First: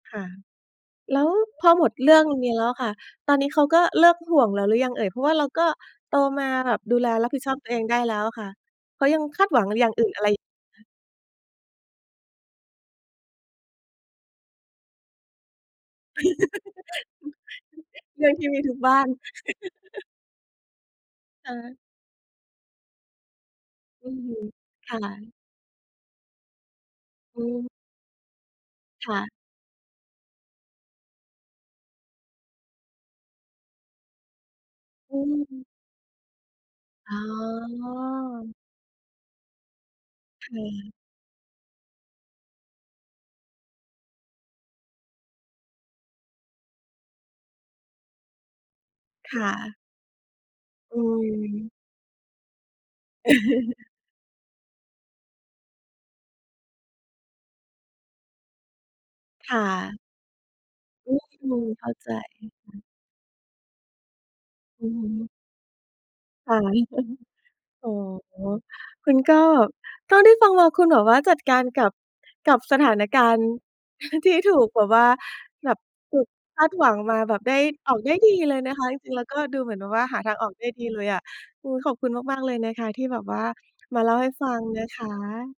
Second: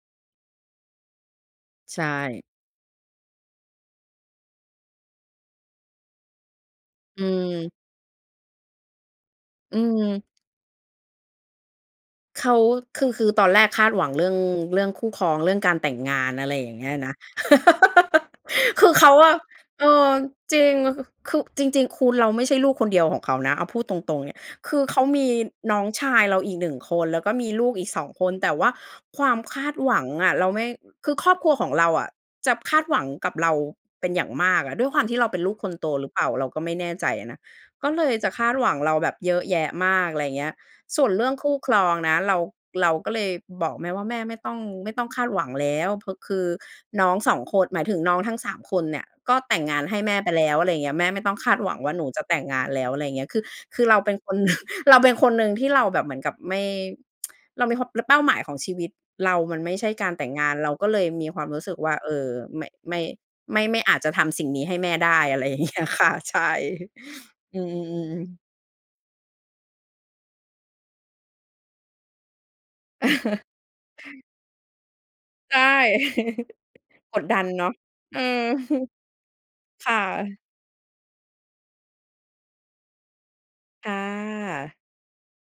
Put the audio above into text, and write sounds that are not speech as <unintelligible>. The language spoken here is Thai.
ค่ะ แล้วพอหมดใชเรื่อง่ นี้แล้วค่ะ ตอนนี้เขาก็เลิกห่วงแล้วหรือยังเอ่ย? เพราะว่าเราก็โตมาแบบดูแลอืรับผิดชอบตัวม เองได้แล้วค่ะ เขายังคาดหวังอือย่างอื่นอม ะไร? เขา คือ คือตอนแรกคาดหวังเรื่อง เรื่องคู่ครอง เรื่องการแต่งงาน อะไรอย่างเงี้ยนะ <laughs> เรื่องที่มีทุก<laughs> คืบอ้าเขน าอะ เอ<chuckles> อ จริง คือค่จะ ริง ๆ คุณ เราไม่ใช่ลูกคนเดียวของเขานะ เอาพูดตอืรอง ๆ ฮเนี่ึ ย คือคเข่ามีะ น้องชายเราอีก 1 คน แล้วก็อืมีลม ูกอีก 2 คน แต่ว่าค่คะ วามคาดหวังอะ เราไม่ คือครอบครัวของเราอะ จะคาดหวังกับเราเป็นอย่างมากอะ ด้วยความทอืี่เราเป็นลูกอ คนโตหรือเปล่า เราก็ไม่แน่ใจอ๋อะนะ ก็เลยจะคาอ ดหวังเราแบบเยอะแยะมาก อะไรอย่างเงคี้ย ่ะ ส่วนเรื่องคู่ครองนะ เรา เราก็เลยบอกแม่ว่า แม่ไม่ต้อง ไม่ต้องคาดหวังแล้ว พ คือน้อง 2 คน หมายถึงน้องทั้ง 3 คนเนี่ย กค็่แต่งะ งานให้แม่ไปแล้ว อะไรอย่างเงี้อย ืแม่ไม่ต้องคาดหวม ังว่าหนูจะแต่งงานแล้ว อะไรอย่างเงี้ย คือ คือ<chuckles> เราเป็นคน หนึ่ง เราเป็นคนหนึ่งที่เราแบบเหมือนกับไม่ <tsk> เรามีความ เป้าหมายของชีวิตเราคมั่นไม่ใช่ะ การแต่งงาน เราก็เลยอืมีความรู้อ สึกเข้ว่าา เใอจ อ ไม่ <unintelligible> ไม่ ไม่ ไม่อาจจะทำสิ่งนี้ให้อแืม่อฮได้ ึ อะไรอย่าง เงี้ย ค่ะ ใชค่ ่ะ <chuckles> <chuckles> อือ๋อ อ ๆ ๆ คุณก็ เท่าที่ฟังมาคุณแบบว่าจัดการกับ กับสถานการณ<chuckles> ์ <chuckles> ที่ถูกแบบว่า ใช่ แบบถูก<chuckles> คาดหวังมกาดแดบับนได้เนาะ ออก ได้อืดีอ เลยนะคะ <chuckles> จริง ๆ แล้วก็ดูเหมือนคแบบ่ว่าหาทะ างออกได้ดีเลยอะ อือ ขอบคุณมาก ๆ เลยนะคะ ที่แบบว่าค่มาเล่าให้ฟังะ นะคะ